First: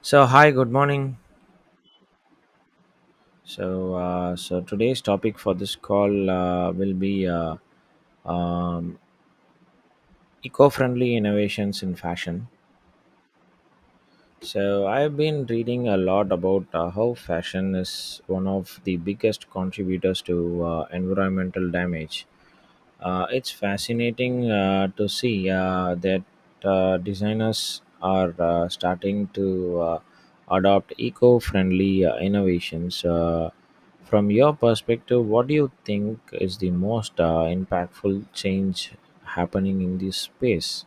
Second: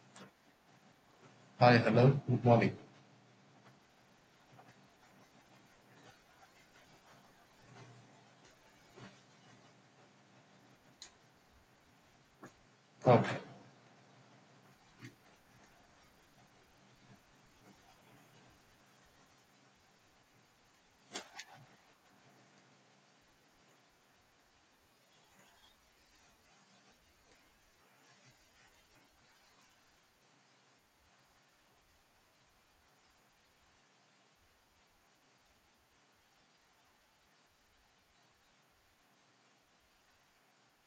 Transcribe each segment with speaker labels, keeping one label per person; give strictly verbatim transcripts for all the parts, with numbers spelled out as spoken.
Speaker 1: So hi, good morning.
Speaker 2: Hi, hello, good morning.
Speaker 1: So uh, so today's topic for this call uh, will be uh, um, eco-friendly innovations in fashion.
Speaker 2: Okay.
Speaker 1: So, I've been reading a lot about uh, how fashion is one of the biggest contributors to uh, environmental damage. Uh, it's fascinating uh, to see uh, that uh, designers are uh, starting to uh, adopt eco friendly uh, innovations. Uh, from your perspective, what do you think is the most uh, impactful change happening in this space?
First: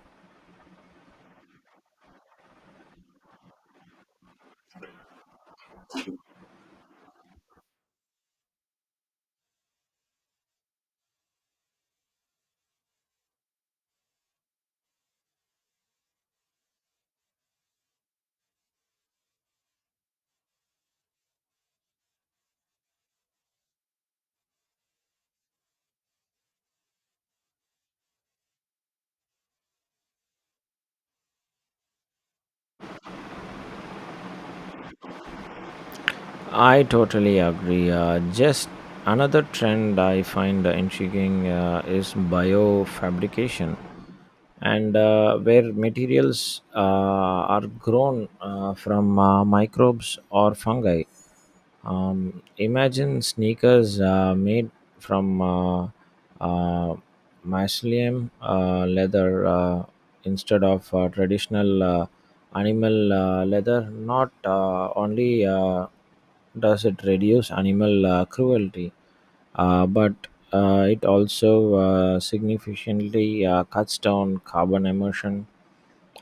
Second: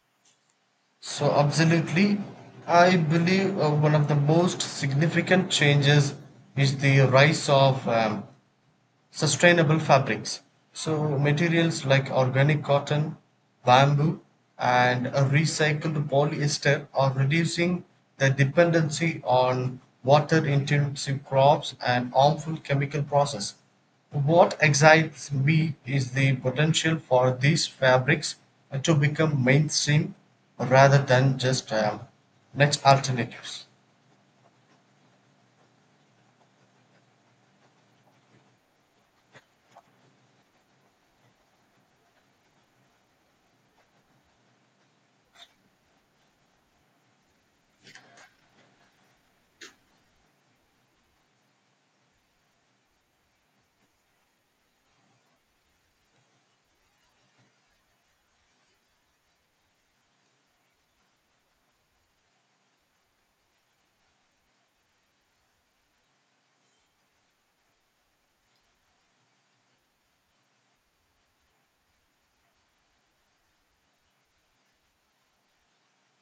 Speaker 2: So, absolutely, I believe uh, one of the most significant changes is the rise of um, sustainable fabrics. So materials like organic cotton, bamboo and a recycled polyester are reducing the dependency on water intensive crops and harmful chemical processes. What excites me is the potential for these fabrics to become mainstream rather than just um, niche alternatives.
Speaker 1: I totally agree. Uh, just another trend I find intriguing uh, is biofabrication, and uh, where materials uh, are grown uh, from uh, microbes or fungi. Um, imagine sneakers uh, made from uh, uh, mycelium uh, leather uh, instead of uh, traditional uh, animal uh, leather, not uh, only. Uh, does it reduce animal uh, cruelty, uh, but uh, it also uh, significantly uh, cuts down carbon emission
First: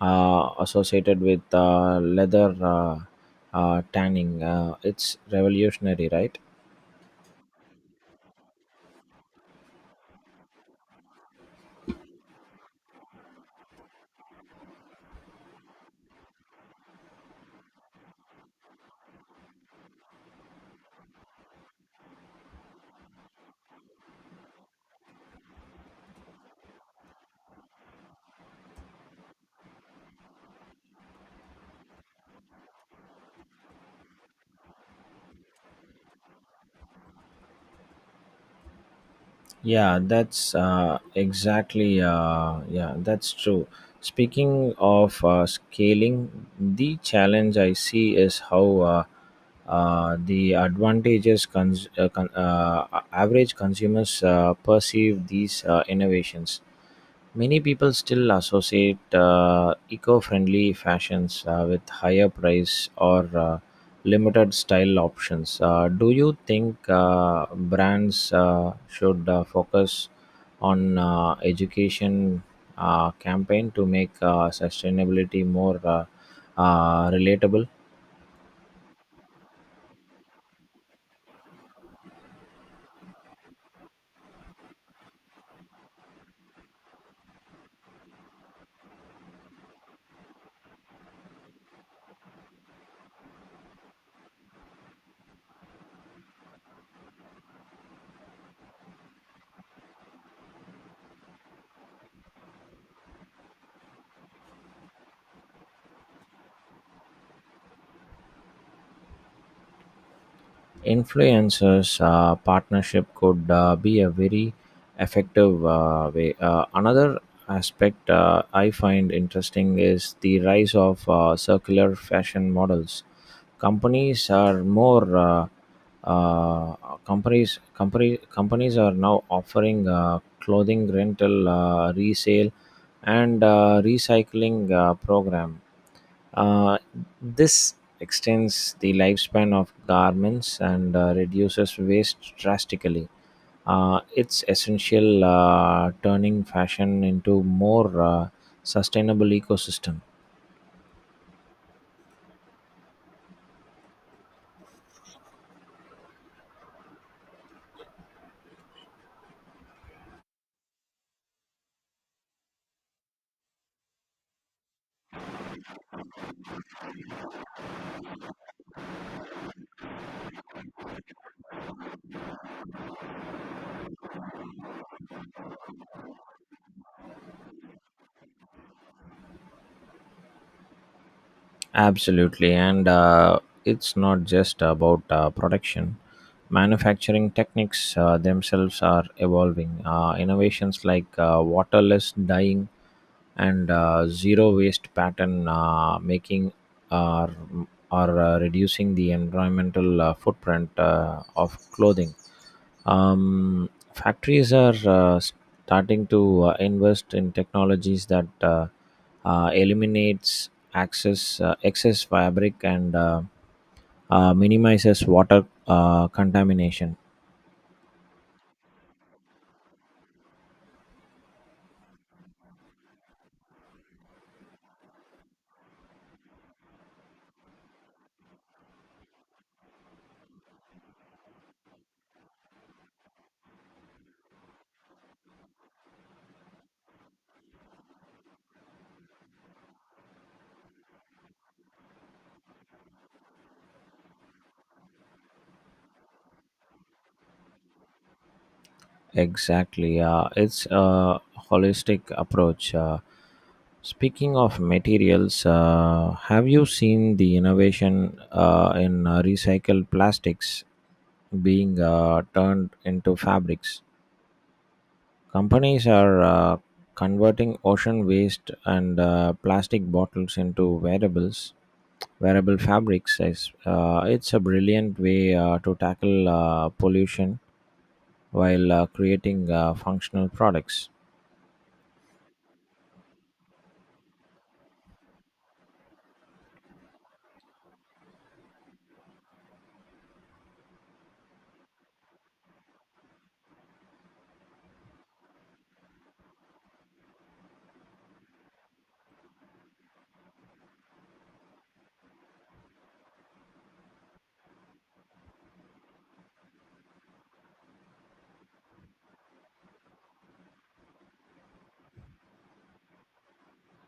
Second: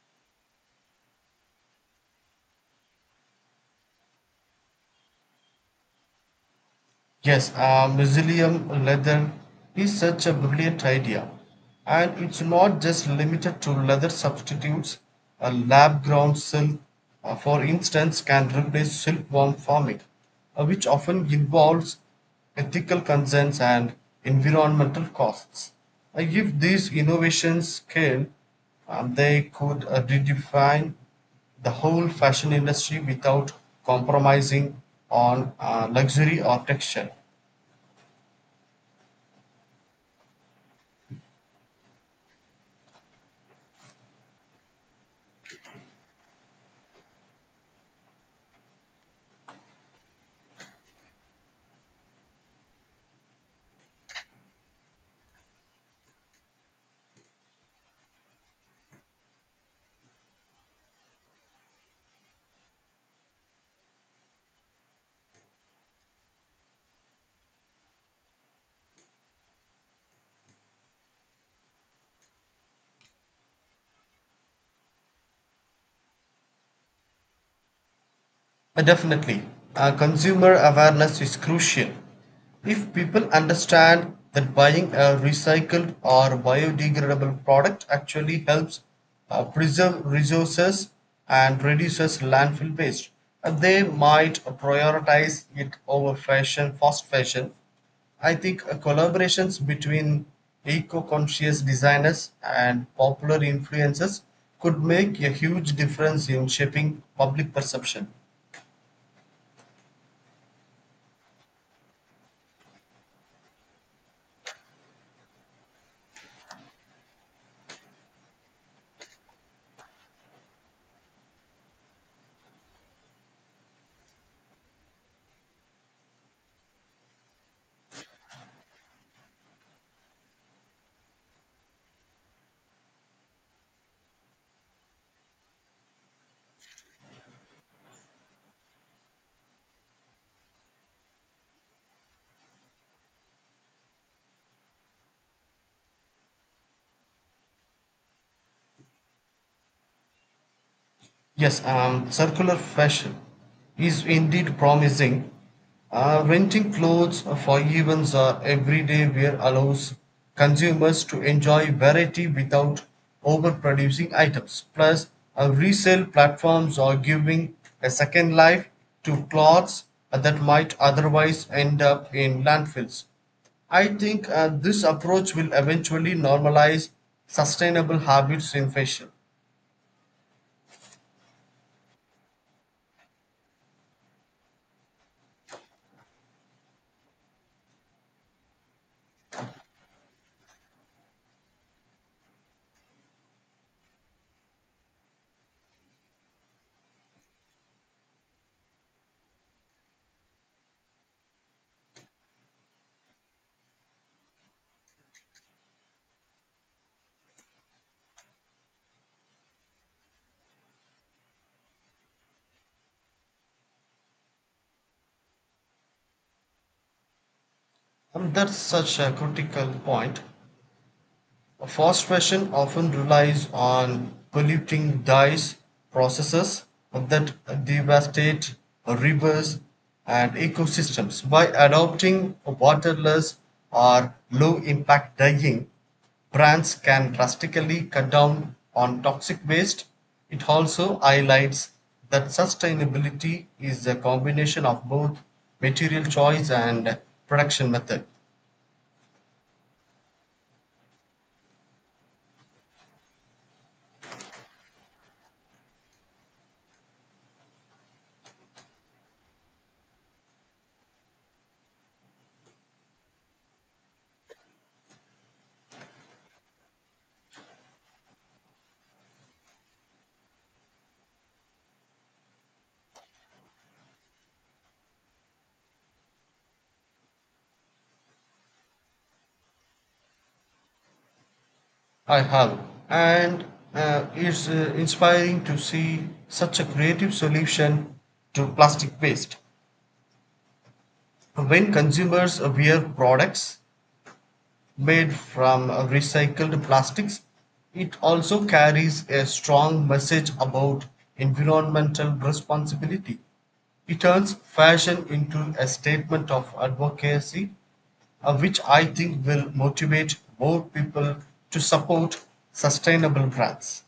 Speaker 1: uh, associated with uh, leather uh, uh, tanning. Uh, it's revolutionary, right?
Speaker 2: Yes, a museum leather is such a brilliant idea. And it's not just limited to leather substitutes. A lab grown silk, uh, for instance, can replace silkworm farming, uh, which often involves ethical concerns and environmental costs. Uh, if these innovations scale, um, they could uh, redefine the whole fashion industry without compromising on uh, luxury or texture.
Speaker 1: Yeah, that's uh, exactly. Uh, yeah, that's true. Speaking of uh, scaling, the challenge I see is how uh, uh, the advantages cons- uh, con- uh, a- average consumers uh, perceive these uh, innovations. Many people still associate uh, eco friendly fashions uh, with higher price or uh, limited style options. Uh, do you think uh, brands uh, should uh, focus on uh, education uh, campaign to make uh, sustainability more uh, uh, relatable.
Speaker 2: Uh, Definitely, uh, consumer awareness is crucial. If people understand that buying a recycled or biodegradable product actually helps uh, preserve resources and reduces landfill waste, uh, they might prioritize it over fashion, fast fashion. I think uh, collaborations between eco-conscious designers and popular influencers could make a huge difference in shaping public perception.
Speaker 1: Influencers uh, partnership could uh, be a very effective uh, way. Uh, another aspect uh, I find interesting is the rise of uh, circular fashion models. Companies are more uh, uh, companies company, companies are now offering uh, clothing rental, uh, resale, and uh, recycling uh, program. Uh, this extends the lifespan of garments and uh, reduces waste drastically. Uh, it's essential uh, turning fashion into more uh, sustainable ecosystem.
Speaker 2: Yes, um, circular fashion is indeed promising. Uh, renting clothes for events or everyday wear allows consumers to enjoy variety without overproducing items. Plus, uh, resale platforms are giving a second life to clothes that might otherwise end up in landfills. I think uh, this approach will eventually normalize sustainable habits in fashion.
Speaker 1: Absolutely, and uh, it's not just about uh, production. Manufacturing techniques uh, themselves are evolving. Uh, innovations like uh, waterless dyeing and uh, zero waste pattern uh, making are are uh, reducing the environmental uh, footprint uh, of clothing. Um, factories are uh, starting to uh, invest in technologies that uh, uh, eliminates access uh, excess fabric and uh, uh, minimizes water uh, contamination.
Speaker 2: Um, That's such a critical point. Fast fashion often relies on polluting dyes processes that devastate rivers and ecosystems. By adopting waterless or low impact dyeing, brands can drastically cut down on toxic waste. It also highlights that sustainability is a combination of both material choice and production method.
Speaker 1: Exactly, uh, it's a holistic approach. Uh, speaking of materials, uh, have you seen the innovation uh, in uh, recycled plastics being uh, turned into fabrics? Companies are uh, converting ocean waste and uh, plastic bottles into wearables wearable fabrics is uh, it's a brilliant way uh, to tackle uh, pollution while uh, creating uh, functional products
Speaker 2: I have, and uh, it's uh, inspiring to see such a creative solution to plastic waste. When consumers wear products made from uh, recycled plastics, it also carries a strong message about environmental responsibility. It turns fashion into a statement of advocacy, uh, which I think will motivate more people to support sustainable brands.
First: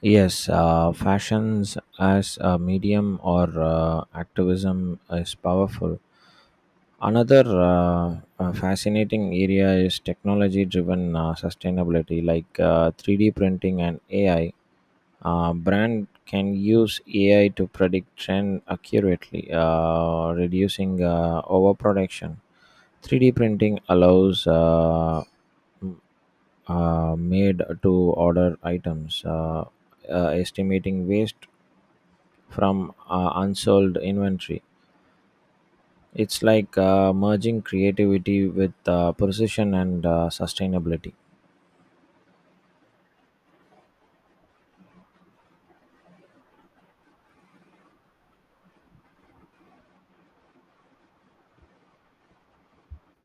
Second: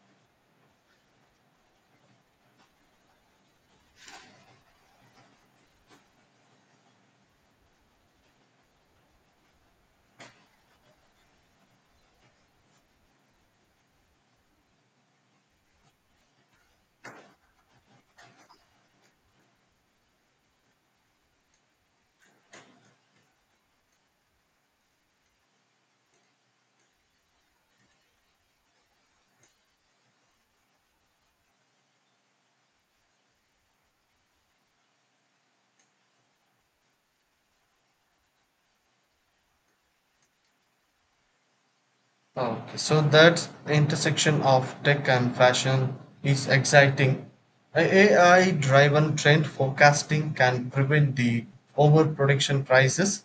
Speaker 1: yes uh, fashions as a medium or uh, activism is powerful another uh, uh, fascinating area is technology driven uh, sustainability like uh, three D printing and ai. Uh, brand can use A I to predict trend accurately, uh, reducing uh, overproduction. three D printing allows uh, m- uh, made to order items, uh, uh, estimating waste from uh, unsold inventory. It's like uh, merging creativity with uh, precision and uh, sustainability.
Speaker 2: Okay, so that intersection of tech and fashion is exciting. A- AI driven trend forecasting can prevent the overproduction prices,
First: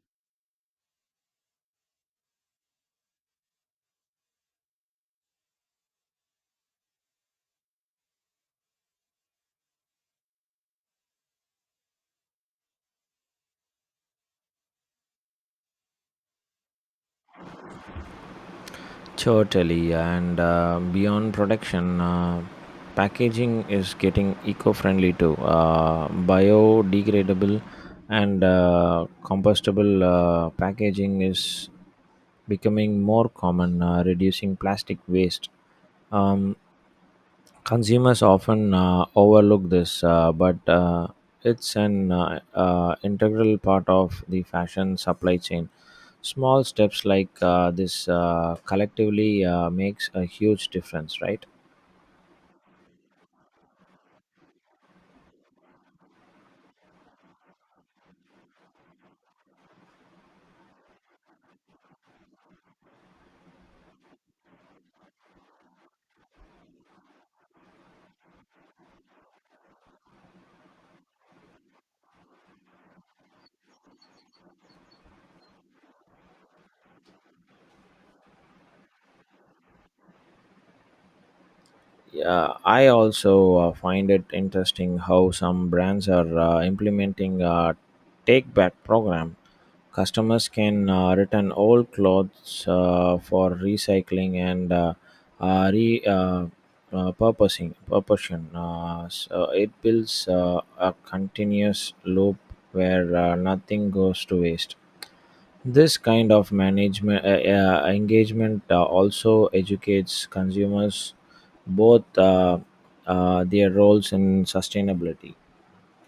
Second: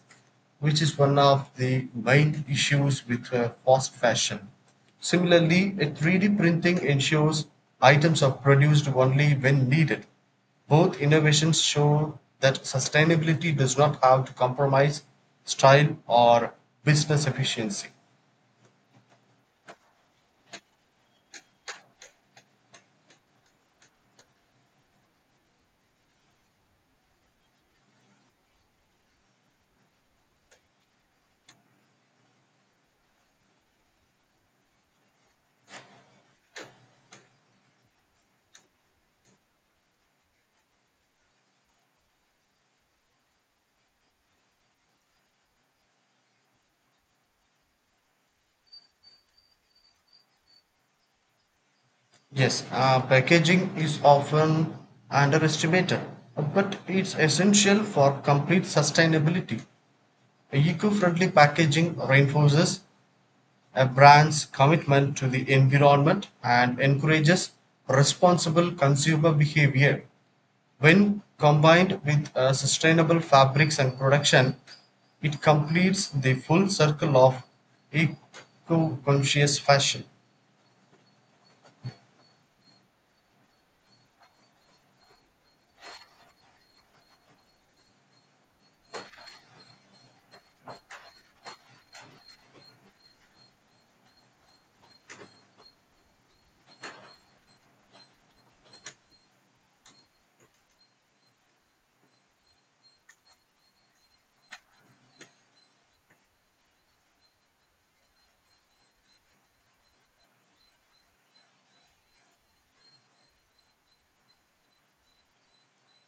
Speaker 2: which is one of the main issues with uh, fast fashion. Similarly, a three D printing ensures items are produced only when needed. Both innovations show that sustainability does not have to compromise style or business efficiency.
Speaker 1: Totally, and uh, beyond production, uh, packaging is getting eco-friendly too. Uh, biodegradable and uh, compostable uh, packaging is becoming more common, uh, reducing plastic waste. Um, Consumers often uh, overlook this, uh, but uh, it's an uh, uh, integral part of the fashion supply chain. Small steps like uh, this uh, collectively uh, makes a huge difference, right?
Speaker 2: Yes, uh, packaging is often underestimated, but it's essential for complete sustainability. Eco friendly packaging reinforces a brand's commitment to the environment and encourages responsible consumer behavior. When combined with uh, sustainable fabrics and production, it completes the full circle of eco conscious fashion.
Speaker 1: Yeah, I also uh, find it interesting how some brands are uh, implementing a take back program. Customers can uh, return old clothes uh, for recycling and uh, uh, re uh, uh, purposing purposing. Uh, so it builds uh, a continuous loop where uh, nothing goes to waste. This kind of management uh, uh, engagement uh, also educates consumers both uh, uh, their roles in sustainability.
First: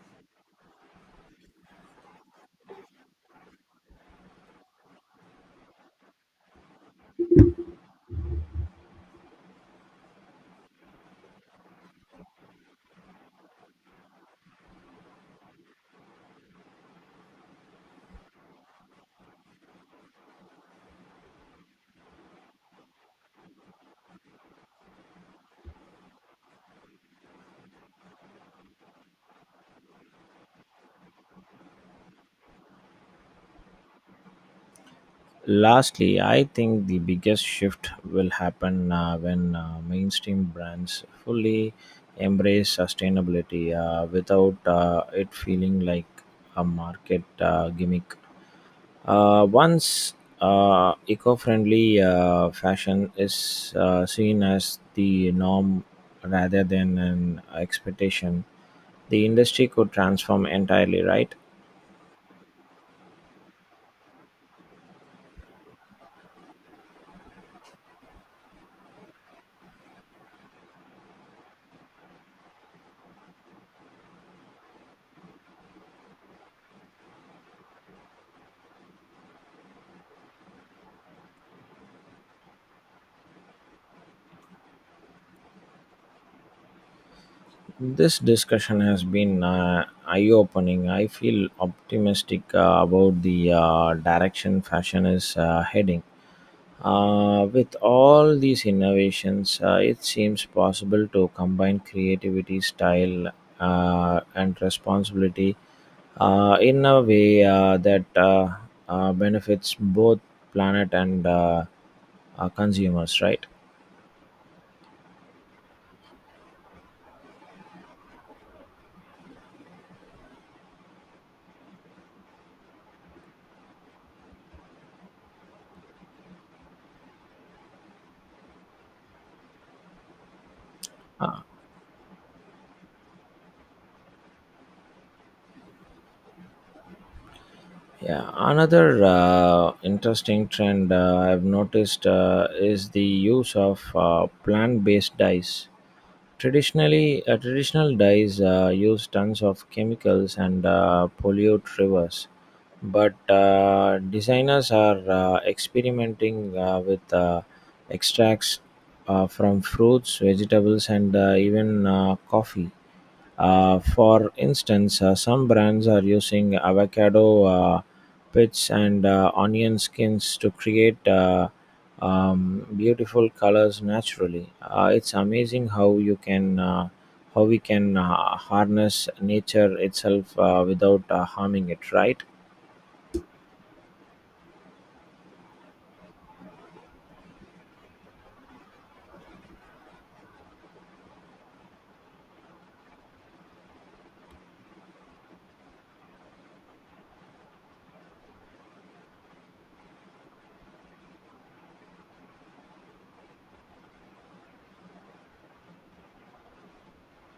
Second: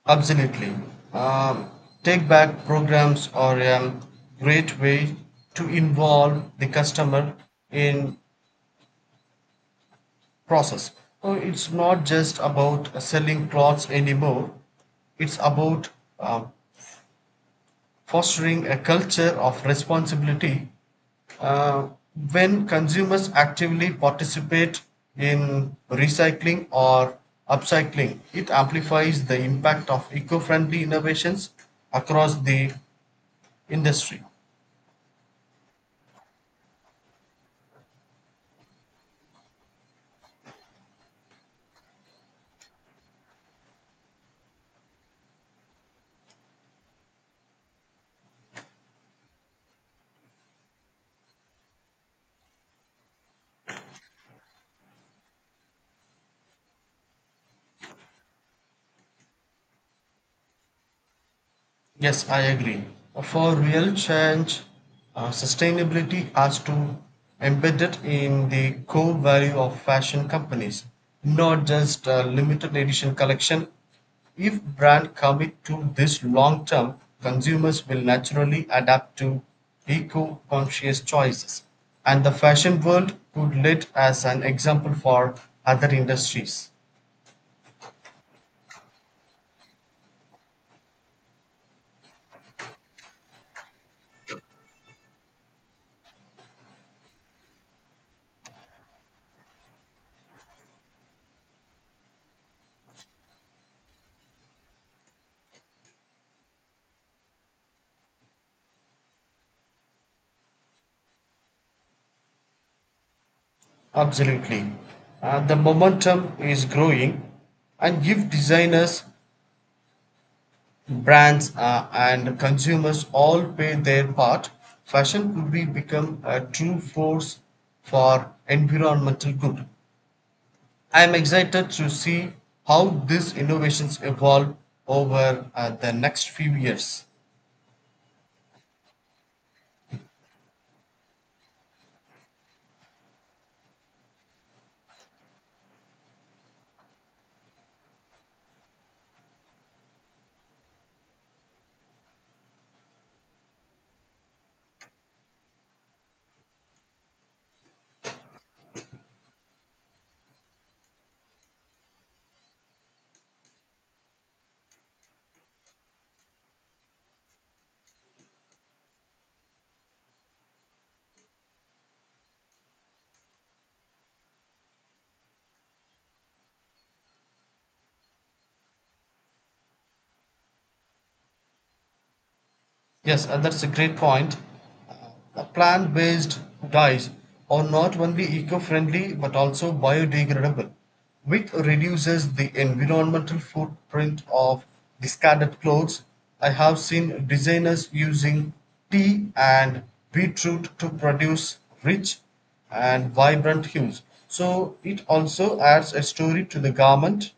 Speaker 2: Absolutely. Um, Take back programs are a great way to involve the customer in process. So it's not just about uh, selling clothes anymore. It's about uh, fostering a culture of responsibility, uh, when consumers actively participate in recycling or upcycling, it amplifies the impact of eco friendly innovations across the industry.
Speaker 1: Lastly, I think the biggest shift will happen uh, when uh, mainstream brands fully embrace sustainability uh, without uh, it feeling like a market uh, gimmick. Uh, once uh, eco friendly uh, fashion is uh, seen as the norm rather than an expectation, the industry could transform entirely, right?
Speaker 2: Yes, I agree. For real change, uh, sustainability has to embed it in the core value of fashion companies, not just a limited edition collection. If brand commit to this long term, consumers will naturally adapt to eco-conscious choices, and the fashion world could lead as an example for other industries.
Speaker 1: This discussion has been uh, eye opening. I feel optimistic uh, about the uh, direction fashion is uh, heading. Uh, with all these innovations, uh, it seems possible to combine creativity, style, uh, and responsibility uh, in a way uh, that uh, uh, benefits both planet and uh, uh, consumers, right?
Speaker 2: Absolutely. Uh, the momentum is growing, and if designers, brands, uh, and consumers all play their part, fashion could be become a true force for environmental good. I am
Speaker 1: Uh,
Speaker 2: excited to see how these innovations evolve over uh, the next few years.
Speaker 1: Yeah, another uh, interesting trend uh, I've noticed uh, is the use of uh, plant-based dyes. Traditionally, uh, traditional dyes uh, use tons of chemicals and uh, pollute rivers, but uh, designers are uh, experimenting uh, with uh, extracts uh, from fruits, vegetables, and uh, even uh, coffee. Uh, for instance, uh, some brands are using avocado uh, pits and uh, onion skins to create uh, um, beautiful colors naturally. Uh, it's amazing how you can uh, how we can uh, harness nature itself uh, without uh, harming it, right?
Speaker 2: Yes, uh, that's a great point. Plant based dyes are not only eco friendly but also biodegradable, which reduces the environmental footprint of discarded clothes. I have seen designers using tea and beetroot to produce rich and vibrant hues. So it also adds a story to the garment,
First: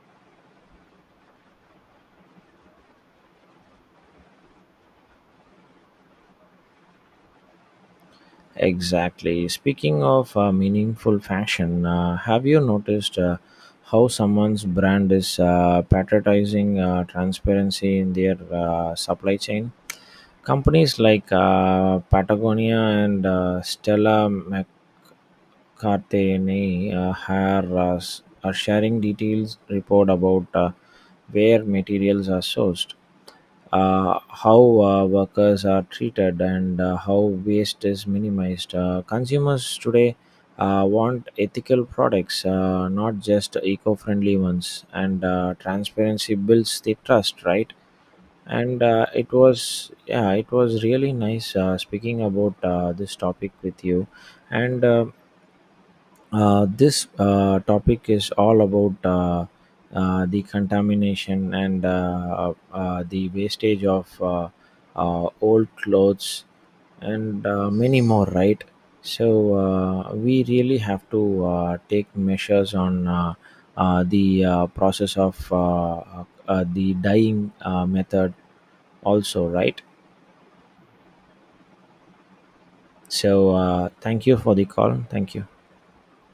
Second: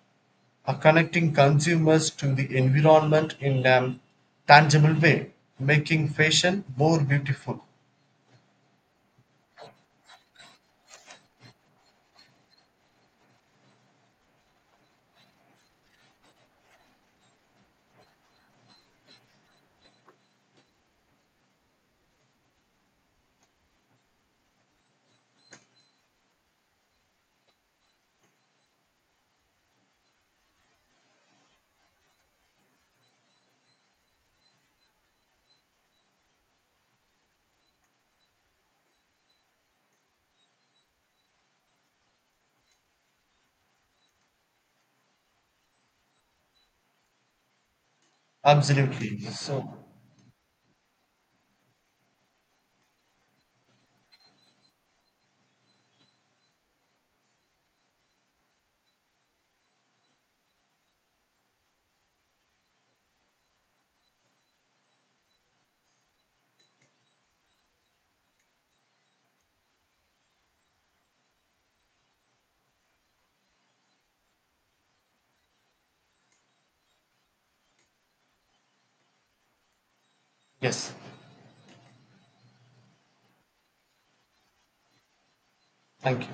Speaker 2: uh, connecting consumers to the environment in a tangible way, making fashion more beautiful.
Speaker 1: Exactly. Speaking of uh, meaningful fashion, uh, have you noticed uh, how someone's brand is uh, patronizing uh, transparency in their uh, supply chain? Companies like uh, Patagonia and uh, Stella Cartagena uh, are, uh, s- are sharing details report about uh, where materials are sourced, uh, how uh, workers are treated, and uh, how waste is minimized. Uh, consumers today uh, want ethical products, uh, not just eco-friendly ones, and uh, transparency builds the trust, right? and uh,
Speaker 2: Absolutely.
Speaker 1: it
Speaker 2: So,
Speaker 1: was yeah it was really nice uh, speaking about uh, this topic with you and uh, uh, this uh, topic is all about uh, uh, the contamination and uh, uh, uh, the wastage of uh, uh, old clothes and uh, many more, right? So uh, we really have to uh, take measures on uh, uh, the uh, process of uh, uh, the dyeing uh, method, also, right?
Speaker 2: yes,
Speaker 1: So uh, thank you for the call. Thank you.
Speaker 2: thank you.